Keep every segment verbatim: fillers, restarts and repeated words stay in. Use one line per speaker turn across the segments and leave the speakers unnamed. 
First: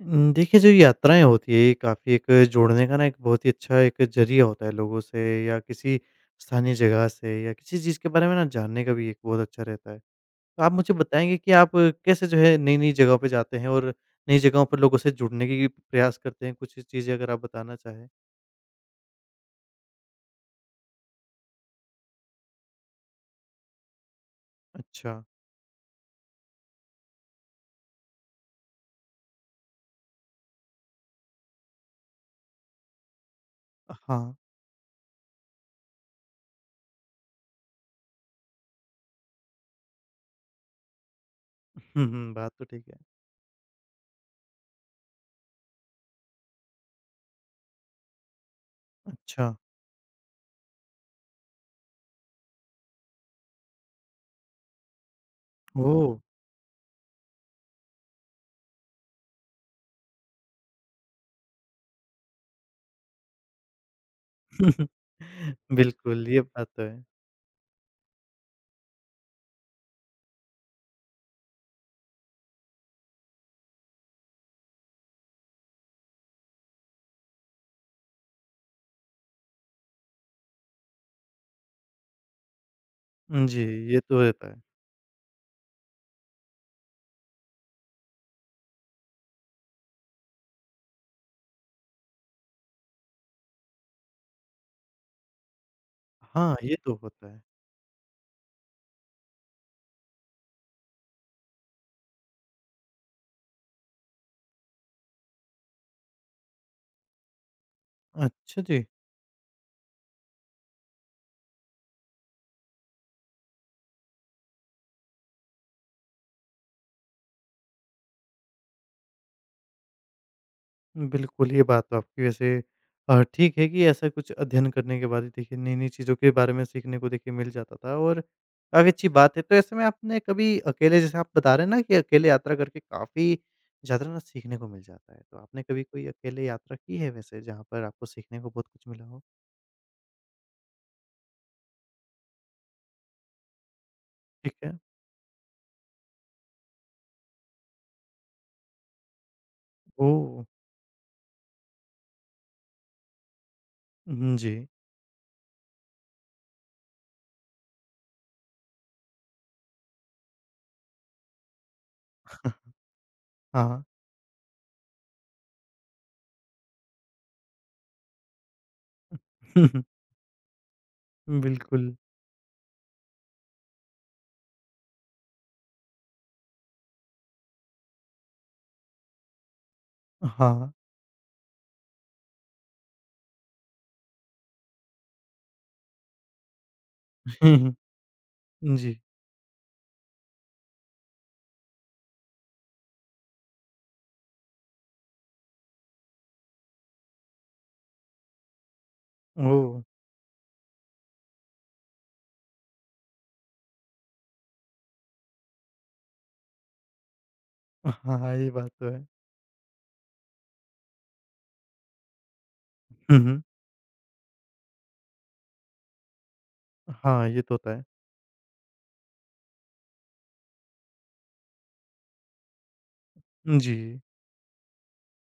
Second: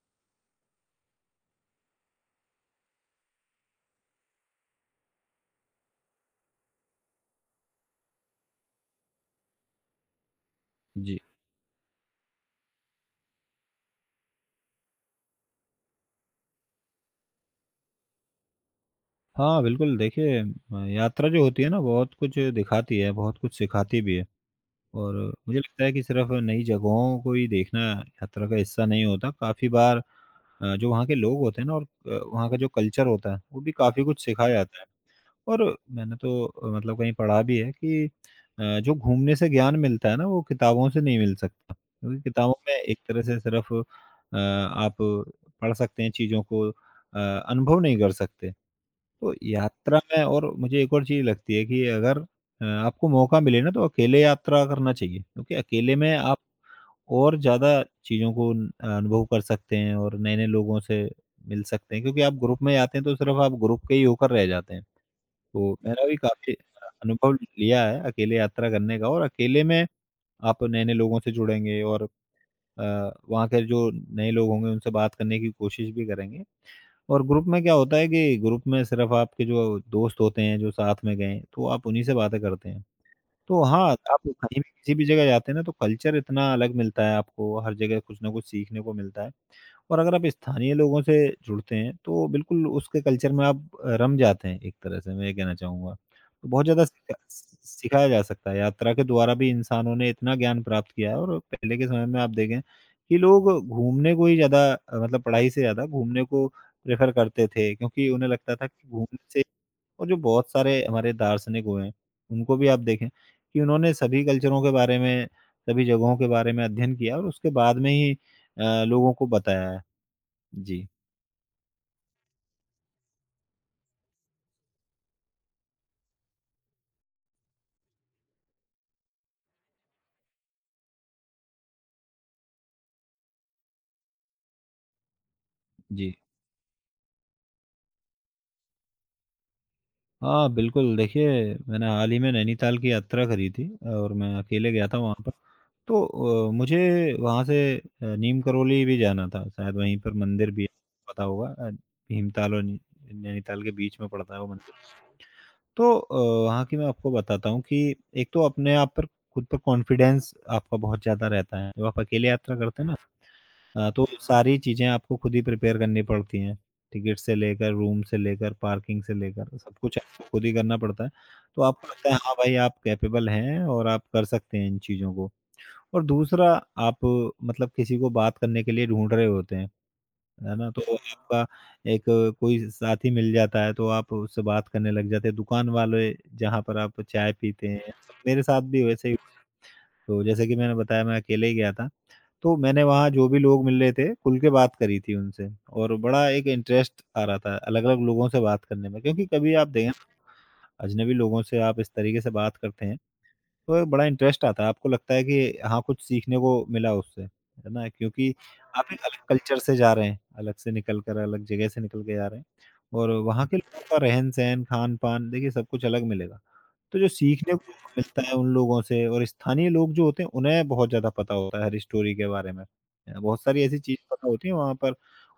उम, देखिए जो यात्राएँ होती है, ये काफ़ी एक जोड़ने का ना एक बहुत ही अच्छा एक ज़रिया होता है लोगों से या किसी स्थानीय जगह से या किसी चीज़ के बारे में ना जानने का भी एक बहुत अच्छा रहता है। तो आप मुझे
जी।
बताएँगे कि आप कैसे जो है नई-नई जगहों पे जाते हैं और नई जगहों पर लोगों से जुड़ने की प्रयास करते हैं? कुछ चीज़ें अगर आप बताना चाहें?
हाँ, बिल्कुल देखिए अ, यात्रा जो होती है ना बहुत कुछ दिखाती है, बहुत कुछ सिखाती भी है
अच्छा।
और मुझे लगता है कि सिर्फ़ नई जगहों को ही देखना यात्रा का हिस्सा नहीं होता, काफ़ी बार अ, जो वहाँ के लोग होते हैं ना और अ, वहाँ का जो कल्चर होता है, वो भी काफ़ी कुछ
हाँ।
सिखाया जाता है। और मैंने तो अ, मतलब कहीं पढ़ा भी है कि अ, जो घूमने से ज्ञान मिलता है ना वो किताबों से नहीं मिल सकता,
हुँ,
क्योंकि
हुँ, बात
किताबों
तो
में
ठीक है।
एक तरह से सिर्फ़ अ, आप पढ़ सकते हैं चीज़ों को अ, अनुभव नहीं कर सकते। तो
अच्छा।
यात्रा में और मुझे एक और चीज़ लगती है कि अगर अ, आपको मौका मिले ना तो अकेले यात्रा करना चाहिए क्योंकि अकेले
ओह!
में आप और ज़्यादा चीज़ों को न- अनुभव कर सकते हैं और नए नए लोगों से मिल सकते हैं क्योंकि आप ग्रुप में जाते हैं तो सिर्फ आप ग्रुप के ही होकर रह जाते हैं। तो मेरा भी
बिल्कुल, ये
काफ़ी
बात तो है।
अनुभव लिया है अकेले यात्रा करने का और अकेले में आप नए नए लोगों से जुड़ेंगे और अ, वहाँ के जो नए लोग होंगे उनसे बात करने की कोशिश भी करेंगे। और ग्रुप में क्या होता है कि ग्रुप में सिर्फ आपके जो दोस्त होते हैं, जो साथ में गए हैं, तो आप उन्हीं से बातें करते हैं। तो
जी,
हाँ, आप
ये तो रहता
कहीं
है।
भी किसी भी जगह जाते हैं ना, तो कल्चर इतना अलग मिलता है आपको, हर जगह कुछ ना कुछ सीखने को मिलता है। और अगर आप स्थानीय लोगों से जुड़ते हैं तो बिल्कुल उसके कल्चर में आप अ, रम जाते हैं, एक तरह से मैं ये कहना चाहूँगा। तो
हाँ,
बहुत
ये
ज़्यादा
तो
सिखा
होता है।
सिखाया जा सकता है, यात्रा के द्वारा भी इंसानों ने इतना ज्ञान प्राप्त किया है और पहले के समय में आप देखें कि लोग घूमने को ही ज़्यादा अ, मतलब पढ़ाई से ज़्यादा घूमने को प्रेफ़र करते थे क्योंकि उन्हें लगता
अच्छा
था
जी।
कि घूमने से। और जो बहुत सारे हमारे दार्शनिक हुए हैं, उनको भी आप देखें कि उन्होंने सभी कल्चरों के बारे में, सभी जगहों के बारे में अध्ययन किया और उसके बाद में ही अ, लोगों को बताया है। जी,
बिल्कुल, ये बात तो आपकी वैसे अ, ठीक है कि ऐसा कुछ अध्ययन करने के बाद ही देखिए नई-नई चीज़ों के बारे में सीखने को देखिए मिल जाता था और काफ़ी अच्छी बात है। तो ऐसे में आपने कभी अकेले जैसे आप बता रहे हैं ना कि अकेले यात्रा करके काफ़ी ज़्यादा ना सीखने को मिल जाता है। तो आपने कभी कोई
जी।
अकेले यात्रा की है वैसे जहाँ पर आपको सीखने को बहुत कुछ मिला हो?
हाँ, बिल्कुल देखिए, मैंने हाल ही में नैनीताल की यात्रा करी थी और मैं
ठीक
अकेले
है।
गया था वहाँ पर। तो अ, मुझे वहाँ से अ, नीम करोली भी जाना था, शायद वहीं पर
ओह!
मंदिर भी है, पता होगा। अ, भीमताल और नी नैनीताल के बीच में पड़ता
हुँ,
है वो
जी।
मंदिर। तो अ, वहाँ की मैं आपको बताता हूँ कि एक तो अपने आप पर, खुद पर कॉन्फिडेंस आपका बहुत ज़्यादा रहता है। जब आप अकेले यात्रा करते हैं ना,
हाँ।
अ, तो सारी चीज़ें आपको खुद ही प्रिपेयर करनी पड़ती हैं। टिकट से लेकर, रूम से लेकर, पार्किंग से लेकर, सब कुछ आपको खुद ही करना पड़ता है। तो आपको
बिल्कुल।
लगता है हाँ भाई, आप कैपेबल हैं और आप कर सकते हैं इन चीज़ों को। और दूसरा, आप मतलब किसी को बात करने के लिए ढूँढ रहे होते हैं, है ना?
हाँ।
तो आपका एक कोई साथी मिल जाता है तो आप उससे बात करने लग जाते हैं। दुकान वाले, जहाँ पर आप चाय पीते हैं, मेरे साथ भी
जी।
वैसे ही। तो जैसे कि मैंने बताया, मैं अकेले ही गया था। तो मैंने वहाँ जो भी लोग मिल रहे थे, खुल के बात करी थी उनसे और बड़ा एक इंटरेस्ट आ रहा था अलग-अलग लोगों से बात करने में, क्योंकि कभी आप
ओह!
देखें अजनबी लोगों से आप इस तरीके से बात करते हैं, तो एक बड़ा इंटरेस्ट आता है। आपको लगता है कि हाँ, कुछ सीखने को मिला उससे, है ना?
हाँ,
क्योंकि
हाँ, ये बात
आप
तो
एक
है।
अलग कल्चर से जा रहे हैं, अलग से निकल कर, अलग जगह से निकल के जा रहे हैं और
हुँ, हुँ।
वहाँ के लोगों का रहन-सहन, खान-पान देखिए सब कुछ अलग मिलेगा। तो जो
हाँ, ये
सीखने
तो
को
होता है।
मिलता है उन लोगों से, और स्थानीय लोग जो होते हैं, उन्हें बहुत ज़्यादा पता होता है हर स्टोरी के बारे में। अ, बहुत सारी
जी।
ऐसी चीज़ पता होती है वहाँ पर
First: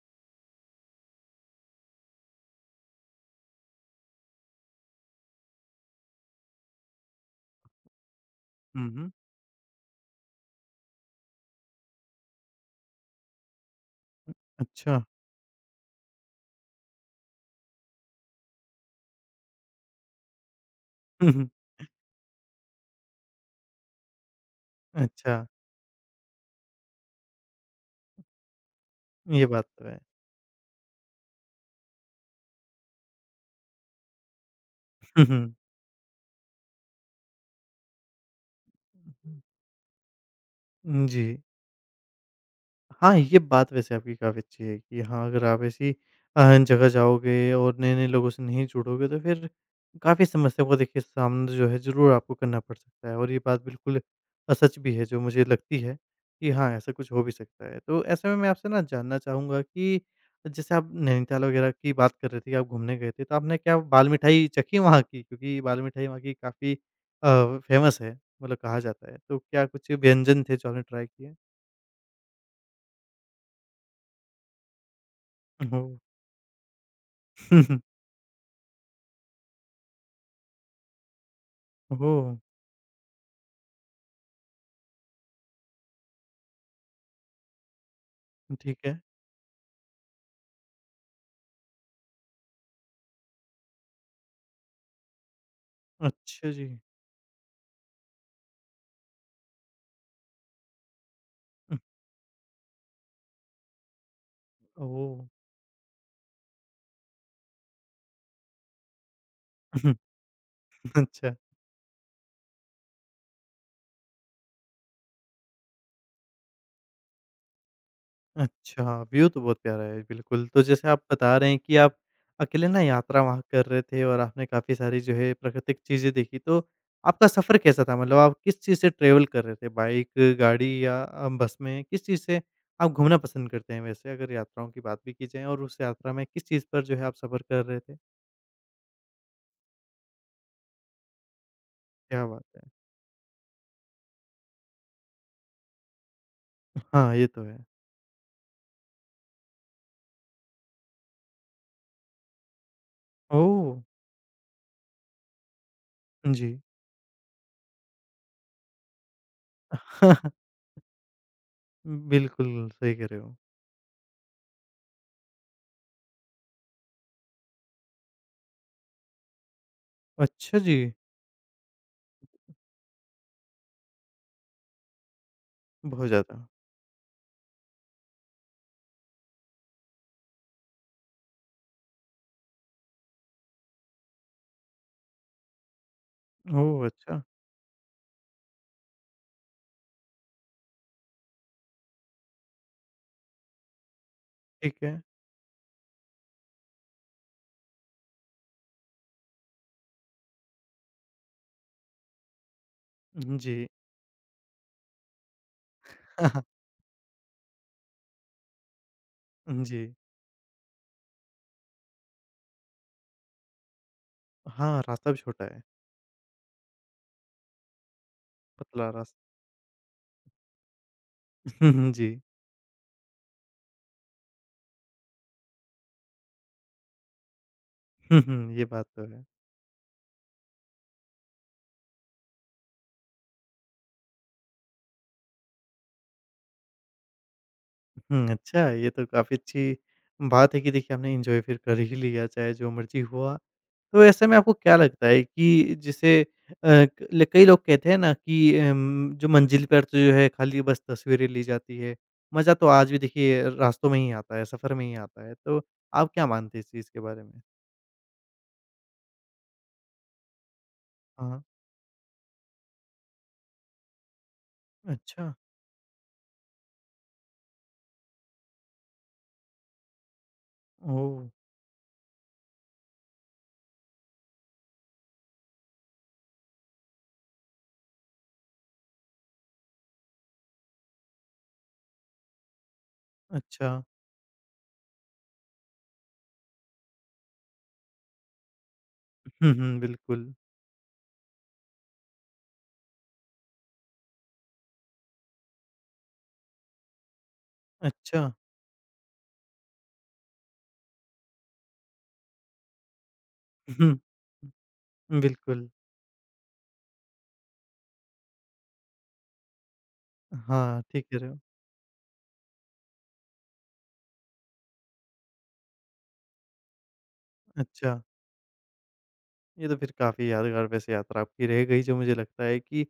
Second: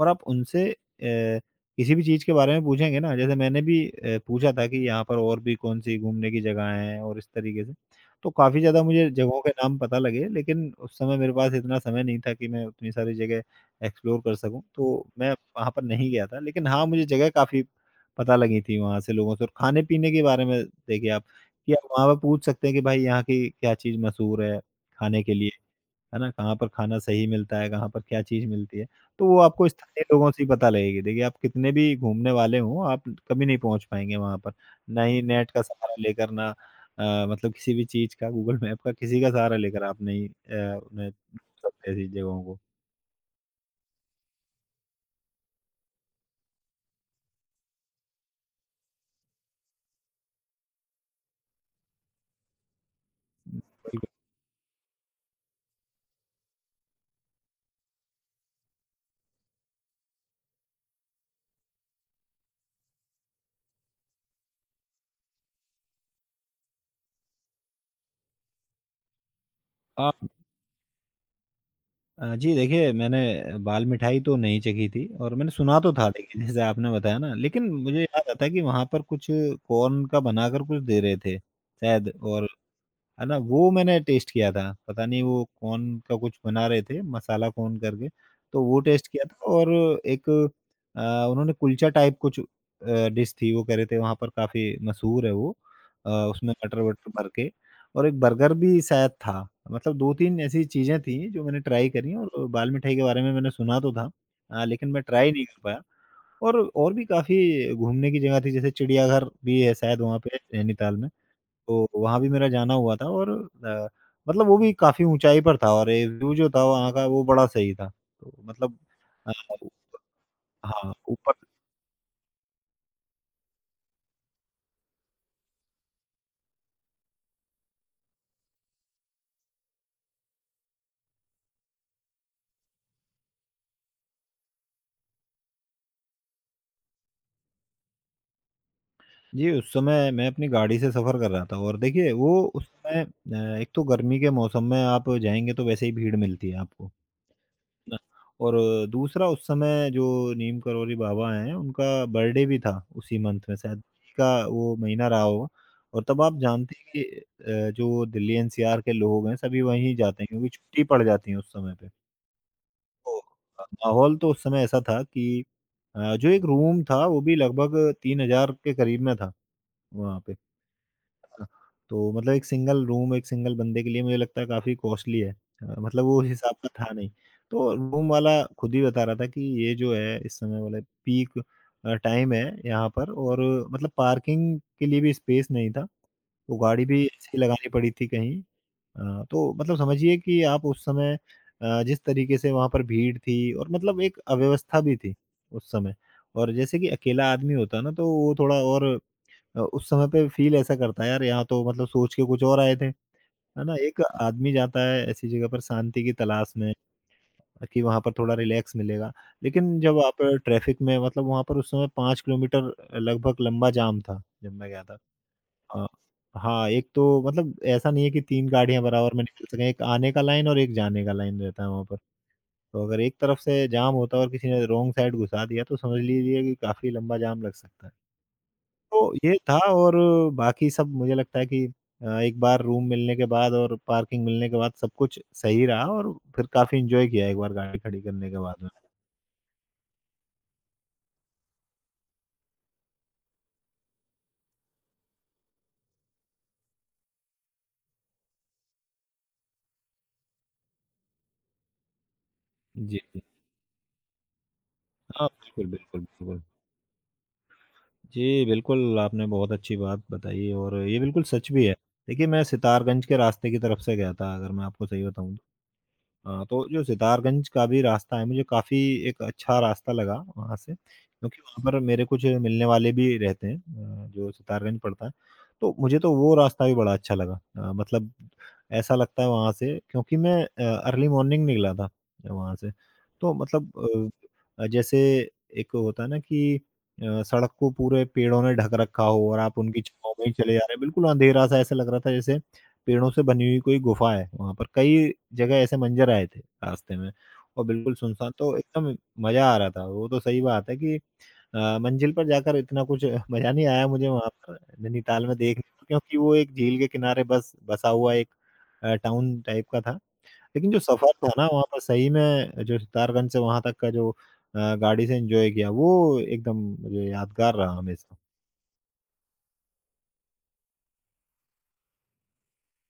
और आप उनसे अ, किसी भी चीज़ के बारे में पूछेंगे ना, जैसे मैंने भी अ, पूछा था कि यहाँ पर और भी कौन-सी घूमने की जगह हैं और इस तरीके से, तो काफ़ी ज़्यादा
हुँ,
मुझे
हुँ।
जगहों के नाम पता लगे, लेकिन उस समय मेरे पास इतना समय नहीं था कि मैं उतनी सारी जगह एक्सप्लोर
उ
कर सकूँ,
अच्छा।
तो मैं वहाँ पर नहीं गया था। लेकिन हाँ, मुझे जगह काफ़ी पता लगी थी वहाँ से लोगों से। और खाने-पीने के बारे में देखिए आप
हुँ, हुँ।
या वहाँ पे पूछ सकते हैं कि भाई यहाँ की क्या चीज़ मशहूर है खाने के
अच्छा,
लिए, है ना? कहाँ पर खाना सही मिलता है, कहाँ पर क्या चीज़ मिलती है? तो वो
ये बात
आपको
तो है।
स्थानीय लोगों से ही पता लगेगी। देखिए, आप कितने भी घूमने वाले हों, आप कभी नहीं पहुँच पाएँगे वहाँ पर। ना ही
हुँ,
नेट
हुँ।
का सहारा लेकर, ना अ, मतलब किसी भी चीज़ का, गूगल मैप का, किसी का
हुँ,
सहारा लेकर आप नहीं अ,
हुँ।
उन्हें
जी।
ढूंढ सकते ऐसी जगहों को।
हाँ, ये बात वैसे आपकी काफ़ी अच्छी है कि हाँ, अगर आप ऐसी अ, जगह जाओगे और नए-नए लोगों से नहीं जुड़ोगे तो फिर काफ़ी समस्या को देखिए सामना जो है ज़रूर आपको करना पड़ सकता है और ये बात बिल्कुल अ, सच भी है जो मुझे लगती है कि हाँ, ऐसा कुछ हो भी सकता है। तो ऐसे में मैं आपसे ना जानना चाहूँगा कि जैसे आप नैनीताल वगैरह की बात कर रहे थे कि आप घूमने गए थे, तो आपने क्या बाल मिठाई चखी वहाँ की? क्योंकि बाल मिठाई वहाँ की काफ़ी अ, फ़ेमस है, मतलब कहा जाता है। तो क्या कुछ
हाँ।
व्यंजन थे जो आपने ट्राई किए?
अ, जी देखिए, मैंने बाल मिठाई तो नहीं चखी थी और मैंने सुना
ओह!
तो था देखिए जैसे आपने बताया ना, लेकिन मुझे याद आता है कि वहाँ पर कुछ कॉर्न का बनाकर कुछ दे रहे थे शायद,
ओह!
और है ना? वो मैंने टेस्ट किया था, पता नहीं वो कौन का कुछ बना रहे थे, मसाला कौन करके, तो
ठीक
वो
है।
टेस्ट किया था। और एक अ, उन्होंने कुलचा टाइप कुछ अ, डिश थी, वो कह रहे थे वहाँ पर काफ़ी मशहूर है वो, अ,
अच्छा
उसमें
जी।
मटर-वटर भर के। और एक बर्गर भी शायद था। मतलब दो तीन ऐसी चीज़ें थी जो मैंने ट्राई करी और बाल मिठाई के बारे में मैंने सुना तो था, अ, लेकिन मैं
ओह!
ट्राई नहीं कर पाया। और और भी काफ़ी घूमने की जगह थी, जैसे चिड़ियाघर भी है शायद वहाँ पे नैनीताल में।
अच्छा,
तो वहाँ भी मेरा जाना हुआ था और अ, मतलब वो भी काफ़ी ऊँचाई पर था और ये व्यू जो था वहाँ का वो बड़ा सही था। तो मतलब
अच्छा, व्यू
अ,
तो बहुत प्यारा है, बिल्कुल। तो जैसे
हाँ,
आप
ऊपर।
बता रहे हैं कि आप अकेले ना यात्रा वहाँ कर रहे थे और आपने काफ़ी सारी जो है प्राकृतिक चीज़ें देखी, तो आपका सफ़र कैसा था? मतलब आप किस चीज़ से ट्रैवल कर रहे थे, बाइक, गाड़ी या अ, बस में? किस चीज़ से आप घूमना पसंद करते हैं वैसे अगर यात्राओं की बात भी की जाए और उस यात्रा में किस चीज़ पर जो है आप सफ़र कर रहे थे?
जी, उस समय मैं अपनी गाड़ी से सफ़र कर रहा था और देखिए
क्या
वो
बात है!
उस समय अ, एक तो गर्मी के मौसम में आप जाएँगे तो वैसे ही भीड़ मिलती है आपको।
हाँ, ये तो है।
और दूसरा उस समय जो नीम करोली बाबा हैं, उनका बर्थडे भी था उसी मंथ में
ओह!
शायद का वो महीना रहा होगा। और तब आप
जी।
जानते हैं कि अ, जो दिल्ली एनसीआर के लोग हैं सभी वहीं जाते हैं क्योंकि छुट्टी पड़ जाती है उस समय पे।
बिल्कुल, सही कह
तो
रहे हो।
अ, माहौल तो उस समय ऐसा था कि अ, जो एक रूम था वो भी लगभग तीन हज़ार के करीब में था वहाँ पे।
अच्छा जी,
हाँ, तो मतलब एक सिंगल रूम एक सिंगल बंदे के लिए मुझे लगता है काफ़ी कॉस्टली है। अ, मतलब
बहुत
वो
ज़्यादा।
हिसाब का था नहीं। तो रूम वाला खुद ही बता रहा था कि ये जो है इस समय वाला पीक अ, टाइम है यहाँ पर और मतलब पार्किंग के लिए भी स्पेस नहीं था। तो गाड़ी
ओह!
भी
अच्छा,
ऐसी लगानी पड़ी थी कहीं। अ, तो मतलब समझिए कि आप उस समय अ, जिस तरीके से वहाँ पर भीड़ थी और मतलब एक अव्यवस्था
ठीक
भी
है।
थी उस समय। और जैसे कि अकेला आदमी होता ना तो वो थोड़ा और अ, उस समय पे फ़ील ऐसा करता है यार, यहाँ तो मतलब सोच के कुछ और आए थे, है
उहुँ, जी।
ना? एक आदमी जाता है ऐसी जगह पर शांति की तलाश में कि वहाँ पर थोड़ा रिलैक्स मिलेगा। लेकिन
जी।
जब आप ट्रैफ़िक में मतलब वहाँ पर उस समय पाँच किलोमीटर लगभग लंबा जाम था, जब मैं
हाँ,
गया था।
रास्ता भी छोटा है,
अ, हाँ, एक तो मतलब ऐसा नहीं है कि तीन गाड़ियाँ
पतला
बराबर
रास
में निकल सकें, एक आने का लाइन और एक जाने का लाइन रहता है वहाँ पर।
जी।
तो अगर एक तरफ से जाम होता है और किसी ने रॉन्ग साइड घुसा दिया तो समझ लीजिए कि काफ़ी लंबा जाम लग सकता है।
हुँ, हुँ, ये बात
तो
तो है।
ये था। और बाकी सब मुझे लगता है कि अ, एक बार रूम मिलने के बाद और पार्किंग मिलने के बाद सब कुछ सही रहा और फिर काफ़ी एन्जॉय किया एक बार गाड़ी खड़ी
हुँ,
करने के बाद में।
अच्छा, ये तो काफ़ी अच्छी बात है कि देखिए आपने एन्जॉय फिर कर ही लिया, चाहे जो मर्ज़ी हुआ। तो ऐसे में आपको क्या लगता है कि जैसे अ, ल कई लोग कहते हैं ना कि अम, जो मंजिल पर तो जो है खाली बस तस्वीरें ली जाती है, मज़ा तो आज भी
जी, जी।
देखिए रास्तों में ही आता है, सफ़र में ही आता
हाँ,
है। तो
बिल्कुल, बिल्कुल,
आप क्या
बिल्कुल।
मानते हैं इस चीज़ के बारे में?
जी, बिल्कुल आपने बहुत अच्छी बात बताई और ये बिल्कुल
हाँ।
सच भी है। देखिए, मैं सितारगंज के रास्ते की तरफ से गया था, अगर मैं आपको सही
अच्छा,
बताऊँ तो। हाँ, तो जो सितारगंज का भी रास्ता है, मुझे काफ़ी एक अच्छा रास्ता लगा वहाँ से,
ओह!
क्योंकि वहाँ पर मेरे कुछ मिलने वाले भी रहते हैं अ, जो सितारगंज पड़ता है। तो मुझे तो वो रास्ता भी बड़ा अच्छा लगा। अ, मतलब ऐसा लगता है वहाँ से, क्योंकि मैं अ, अर्ली मॉर्निंग निकला था वहाँ से। तो
अच्छा।
मतलब अ अ, जैसे एक होता है ना कि अ, सड़क को पूरे पेड़ों ने ढक रखा हो और
हुँ,
आप उनकी
हुँ,
छाँव में ही
बिल्कुल।
चले जा रहे हैं, बिल्कुल अँधेरा-सा ऐसा लग रहा था जैसे पेड़ों से बनी हुई कोई गुफ़ा है वहाँ पर, कई जगह ऐसे मंज़र आए थे रास्ते में और बिल्कुल
अच्छा।
सुनसान तो एकदम मज़ा आ रहा था। वो तो सही बात है कि अ, मंज़िल पर जाकर इतना कुछ मज़ा नहीं आया
हुँ,
मुझे वहाँ पर नैनीताल में देखने
बिल्कुल।
को, क्योंकि वो एक झील के किनारे बस बसा हुआ एक अ, टाउन टाइप का था। लेकिन जो
हाँ, ठीक
सफ़र
कह रहे
था
हो।
ना वहाँ पर सही में, जो सितारगंज से वहाँ तक का जो अ, गाड़ी से एन्जॉय किया, वो एकदम मुझे यादगार रहा
अच्छा।
हमेशा।
ये तो फिर काफ़ी यादगार वैसे यात्रा आपकी रह गई जो मुझे लगता है कि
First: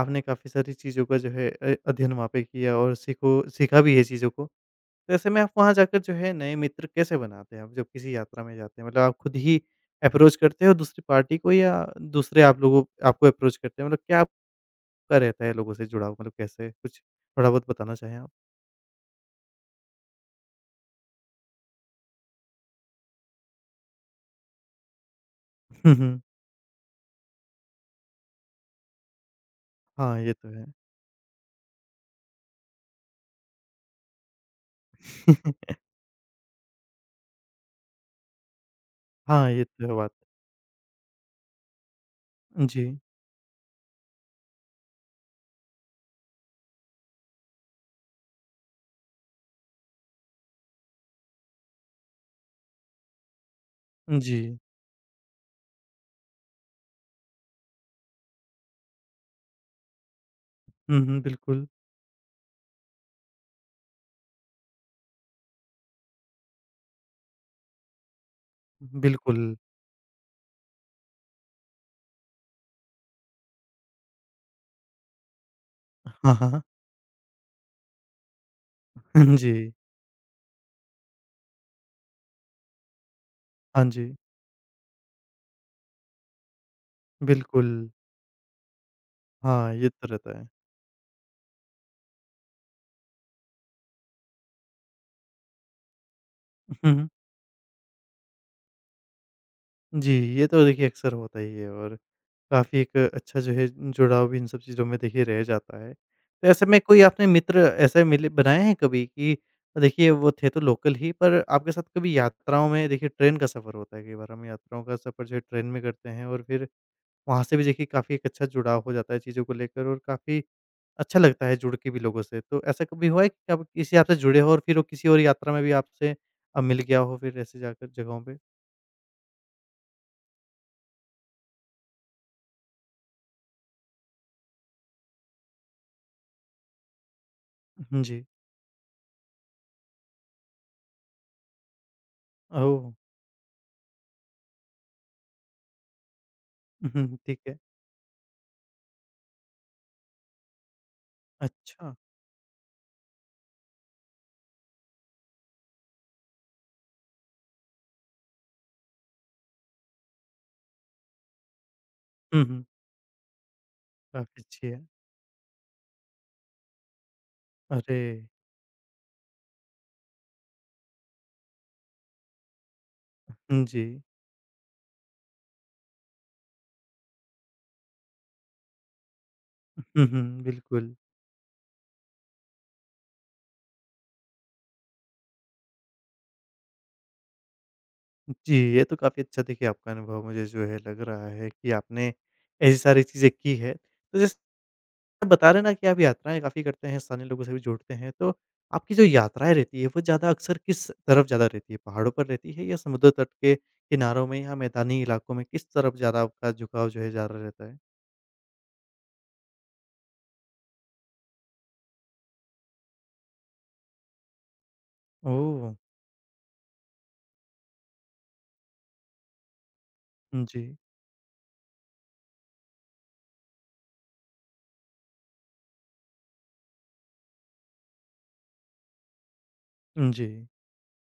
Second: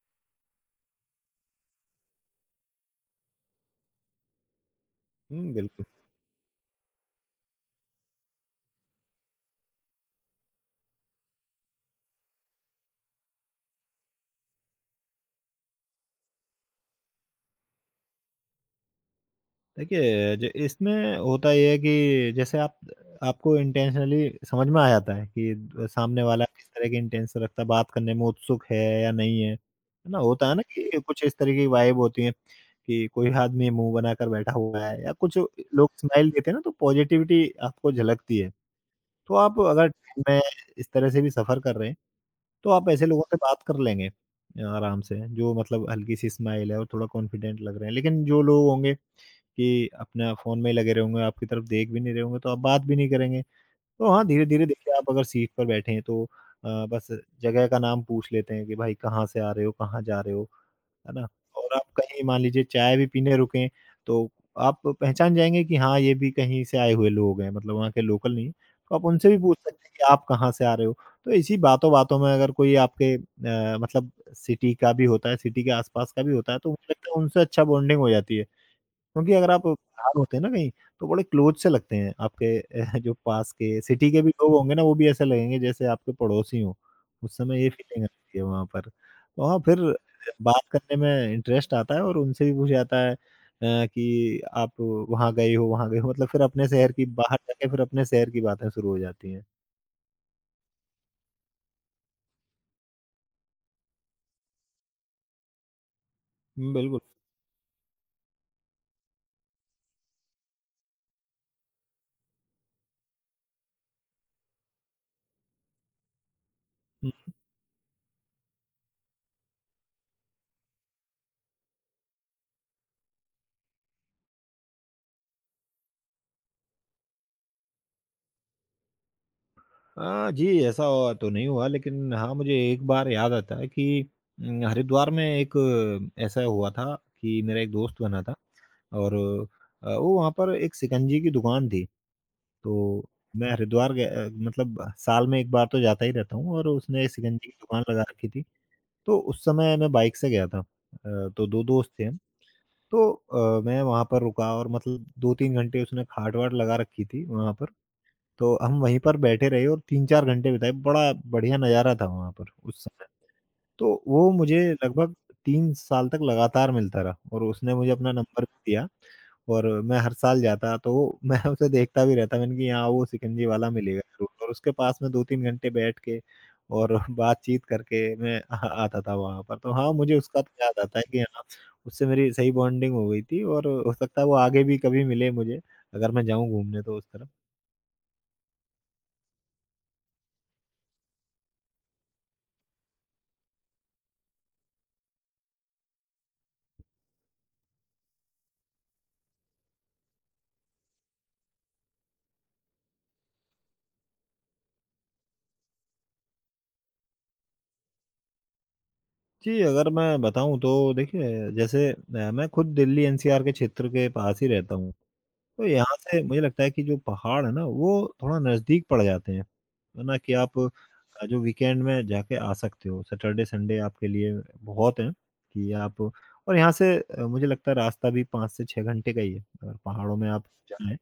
आपने काफ़ी सारी चीज़ों का जो है अ, अध्ययन वहाँ पे किया और सीखो सीखा भी है चीज़ों को। तो ऐसे में आप
हुँ,
वहाँ
बिल्कुल।
जाकर जो है नए मित्र कैसे बनाते हैं आप जब किसी यात्रा में जाते हैं? मतलब आप खुद ही अप्रोच करते हो दूसरी पार्टी को या दूसरे आप लोगों आपको अप्रोच करते हैं? मतलब क्या आपका रहता है लोगों से जुड़ाव मतलब कैसे? कुछ थोड़ा बहुत बताना चाहें आप?
देखिए, ज इसमें होता ये है कि जैसे आप आपको इंटेंशनली समझ में आ जाता है कि अ,
हुँ, हुँ।
सामने वाला किस तरह की इंटेंशन रखता है, बात करने में उत्सुक है या नहीं है। है ना?
हाँ, ये
होता
तो
है ना
है।
कि कुछ इस तरह की वाइब होती है कि कोई आदमी मुँह बनाकर बैठा हुआ है या कुछ लोग स्माइल देते हैं ना, तो पॉजिटिविटी आपको झलकती है। तो
हाँ,
आप
ये तो
अगर
है बात।
ट्रेन में इस तरह से भी सफ़र कर रहे हैं, तो आप
जी।
ऐसे लोगों से बात कर लेंगे आराम से, जो मतलब हल्की-सी स्माइल है और थोड़ा कॉन्फिडेंट लग रहे हैं। लेकिन जो लोग होंगे कि अपना फ़ोन में ही लगे रहेंगे, आपकी तरफ देख भी नहीं रहे होंगे, तो आप बात भी नहीं करेंगे। तो हाँ,
जी।
धीरे-धीरे देखिए आप अगर सीट पर बैठे हैं तो अ, बस जगह का नाम पूछ लेते हैं कि भाई कहाँ से आ रहे हो, कहाँ जा रहे हो,
हुँ,
है
हुँ,
ना?
बिल्कुल।
और आप कहीं मान लीजिए चाय भी पीने रुकें, तो आप पहचान जाएँगे कि हाँ, ये भी कहीं से आए हुए लोग हैं, मतलब वहाँ के लोकल नहीं। तो आप उनसे भी
बिल्कुल।
पूछ सकते हैं कि आप कहाँ से आ रहे हो? तो इसी बातों-बातों में अगर कोई आपके अ, मतलब सिटी का भी होता है, सिटी के आस-पास का भी
हाँ,
होता है,
हाँ।
तो मुझे लगता है उनसे अच्छा बॉन्डिंग हो जाती है। क्योंकि अगर आप
जी।
बाहर होते हैं ना कहीं, तो बड़े क्लोज़ से लगते हैं आपके अ, जो पास के
हाँ
सिटी
जी,
के भी लोग होंगे ना, वो भी ऐसे लगेंगे जैसे आपके पड़ोसी हों। उस समय ये
बिल्कुल।
फ़ीलिंग आती है वहाँ पर। वहाँ
हाँ,
फिर
ये तो रहता है।
बात करने में इंटरेस्ट आता है और उनसे भी पूछा जाता है अ, कि आप वहाँ गए हो, वहाँ गए हो, मतलब फिर अपने शहर की
हम्म,
बाहर जाके फिर अपने शहर की बातें शुरू हो जाती हैं।
जी, ये तो देखिए अक्सर होता ही है और काफ़ी एक अच्छा जो है जुड़ाव भी इन सब चीज़ों में देखिए रह जाता है। तो ऐसे
हुँ,
में
बिल्कुल।
कोई आपने मित्र ऐसे मिले बनाए हैं कभी कि देखिए वो थे तो लोकल ही पर आपके साथ कभी यात्राओं में देखिए ट्रेन का सफ़र होता है कई बार हम यात्राओं का सफ़र जो है ट्रेन में करते हैं और फिर वहाँ से भी देखिए काफ़ी एक अच्छा जुड़ाव हो जाता है चीज़ों को लेकर और काफ़ी अच्छा लगता है जुड़ के भी लोगों से। तो ऐसा कभी हुआ है कि आप किसी आपसे जुड़े हो और फिर वो किसी और यात्रा में भी आपसे अ, मिल गया हो फिर ऐसे जाकर जगहों पे?
अ, जी, ऐसा हुआ तो नहीं हुआ, लेकिन हाँ मुझे एक बार याद आता है कि अम, हरिद्वार में एक अ, ऐसा हुआ था कि मेरा एक दोस्त
हुँ,
बना
जी।
था। और अ, वो, वहाँ पर एक शिकंजी की दुकान थी।
ओह!
तो मैं हरिद्वार गया, अ, मतलब साल में एक बार तो जाता ही रहता हूँ, और उसने एक
उहुँ, ठीक
शिकंजी की
है।
दुकान लगा रखी थी। तो उस समय मैं बाइक से गया था, अ, तो दो दोस्त
अच्छा।
थे हम। तो अ, मैं वहाँ पर रुका और मतलब दो तीन घंटे उसने खाट वाट लगा रखी थी वहाँ पर, तो हम वहीं पर बैठे रहे और तीन चार घंटे बिताए, बड़ा बढ़िया नज़ारा था वहाँ
हुँ,
पर
हुँ।
उस समय। तो वो
काफ़ी
मुझे
अच्छी है।
लगभग तीन साल तक लगातार मिलता रहा और उसने मुझे
अरे!
अपना नंबर भी दिया। और मैं हर साल जाता तो मैं उसे देखता भी रहता, मैंने कि यहाँ वो शिकंजी
हुँ,
वाला मिलेगा
जी।
ज़रूर, और उसके पास में दो तीन घंटे बैठ के और बातचीत करके मैं अ, आता था वहाँ पर। तो हाँ,
हुँ,
मुझे उसका
हुँ,
तो याद
बिल्कुल।
आता है कि हाँ, उससे मेरी सही बॉन्डिंग हो गई थी और हो सकता है वो आगे भी कभी मिले मुझे, अगर मैं जाऊँ घूमने तो उस तरफ।
जी, ये तो काफ़ी अच्छा देखिए आपका अनुभव मुझे जो है लग रहा है कि आपने ऐसी सारी चीज़ें की है। तो जैसे आप बता रहे हैं ना कि आप यात्राएँ काफ़ी करते हैं, स्थानीय लोगों से भी जुड़ते हैं, तो आपकी जो यात्राएँ रहती है, वो ज़्यादा अक्सर किस तरफ ज़्यादा रहती है? पहाड़ों पर रहती है या समुद्र तट के किनारों में या मैदानी इलाकों में, किस तरफ ज़्यादा आपका झुकाव जो है ज़्यादा रहता है?
जी, अगर मैं बताऊँ तो देखिए जैसे अ, मैं खुद दिल्ली एन सी आर के क्षेत्र के पास ही रहता हूँ, तो
ओह!
यहाँ से मुझे लगता है कि जो पहाड़ है ना वो थोड़ा नज़दीक पड़ जाते हैं, है ना? कि आप
जी।
अ, जो वीकेंड में जाके आ सकते हो, सैटरडे संडे आपके लिए बहुत हैं कि आप। और यहाँ से अ, मुझे लगता है रास्ता भी पाँच से छह घंटे का ही है, अगर पहाड़ों
जी,
में आप जाएँ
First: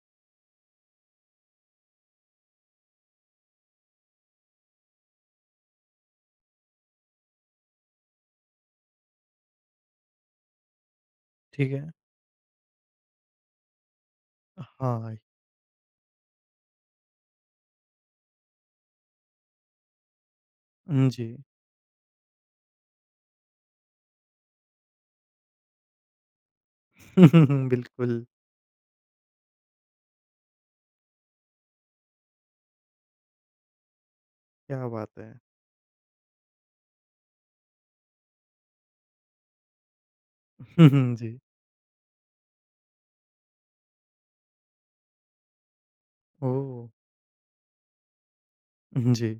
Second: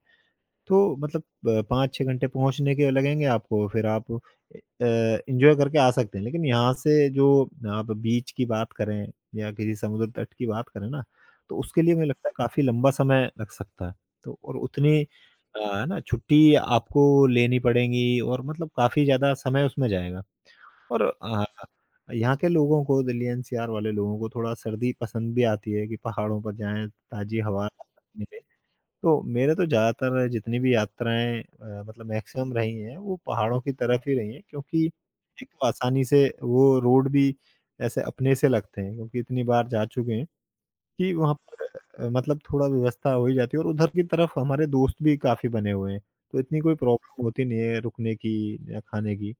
तो मतलब अ, पाँच छह घंटे पहुँचने के लगेंगे आपको, फिर आप ए अ, एन्जॉय करके आ सकते हैं। लेकिन यहाँ से जो आप बीच की बात करें या किसी समुद्र तट की बात करें ना, तो
ठीक
उसके
है।
लिए मुझे लगता है काफ़ी लंबा समय लग सकता है। तो और उतनी
हाँ,
अ, है ना छुट्टी आपको लेनी पड़ेगी और मतलब काफ़ी ज़्यादा समय उसमें जाएगा। और
उम, जी।
अ, यहाँ के लोगों को, दिल्ली एन सी आर वाले लोगों को थोड़ा सर्दी पसंद भी आती है कि पहाड़ों पर जाएँ, ताज़ी हवा।
बिल्कुल,
तो मेरा तो ज़्यादातर जितनी भी यात्राएँ, अ, मतलब मैक्सिमम रही हैं, वो पहाड़ों की तरफ ही रही हैं, क्योंकि
क्या बात है।
एक तो आसानी से वो रोड भी ऐसे अपने से लगते हैं क्योंकि इतनी बार जा चुके हैं कि वहाँ
जी,
पर अ, मतलब थोड़ा व्यवस्था हो ही जाती है और उधर की तरफ हमारे दोस्त भी काफ़ी बने हुए हैं, तो इतनी कोई
ओह!
प्रॉब्लम होती नहीं है रुकने की या खाने
जी।
की।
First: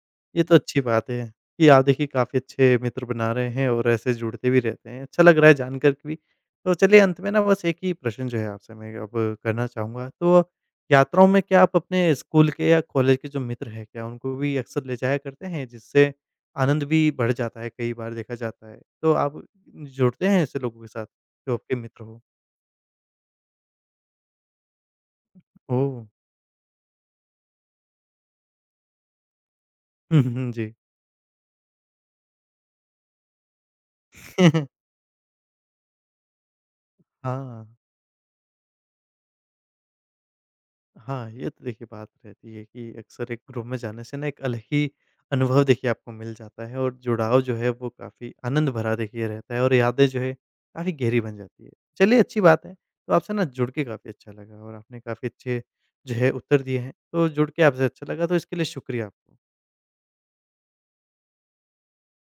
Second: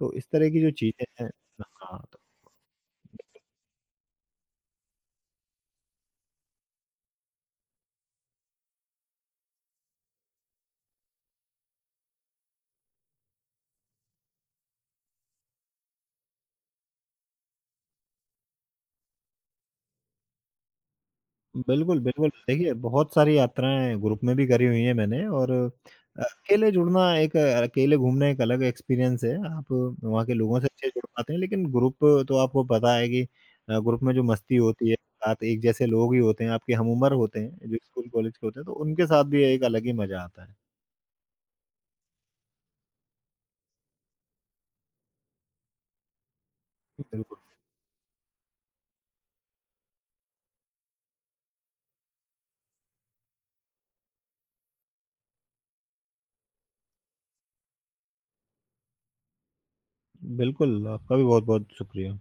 तो इस
ये
तरह
तो
की जो
अच्छी
चीज़ें
बात है
हैं।
कि आप
हाँ।
देखिए काफ़ी अच्छे मित्र बना रहे हैं और ऐसे जुड़ते भी रहते हैं। अच्छा लग रहा है जानकर के भी। तो चलिए अंत में ना बस एक ही प्रश्न जो है आपसे मैं अब करना चाहूँगा। तो यात्राओं में क्या आप अपने स्कूल के या कॉलेज के जो मित्र हैं क्या उनको भी अक्सर ले जाया करते हैं? जिससे आनंद भी बढ़ जाता है कई बार देखा जाता है। तो आप जुड़ते हैं ऐसे लोगों के साथ जो आपके
बिल्कुल,
मित्र हों?
बिल्कुल। देखिए, बहुत सारी यात्राएँ ग्रुप में भी करी हुई हैं मैंने, और
ओह!
अ, अकेले जुड़ना एक अ, अकेले घूमना एक अलग एक्सपीरियंस है। आप
हुँ,
वहाँ के
हुँ,
लोगों से
जी।
अच्छे जुड़ पाते हैं, लेकिन ग्रुप, तो आपको पता है कि अ, ग्रुप में जो मस्ती होती है, साथ एक जैसे लोग ही होते हैं, आपके हम उम्र होते हैं,
हाँ।
जो स्कूल कॉलेज के होते हैं, तो उनके साथ भी एक अलग ही मज़ा आता है।
हाँ, ये तो देखिए बात रहती है कि अक्सर एक ग्रुप में जाने से ना एक अलग ही अनुभव देखिए आपको मिल जाता है और
बिल्कुल,
जुड़ाव जो है वो काफ़ी आनंद भरा देखिए रहता है और यादें जो है काफ़ी गहरी बन जाती है। चलिए अच्छी बात है, तो आपसे ना जुड़ के काफ़ी अच्छा लगा और आपने काफ़ी अच्छे जो है उत्तर दिए हैं, तो जुड़ के आपसे अच्छा लगा तो इसके लिए शुक्रिया आपको।
बिल्कुल, आपका भी बहुत-बहुत शुक्रिया।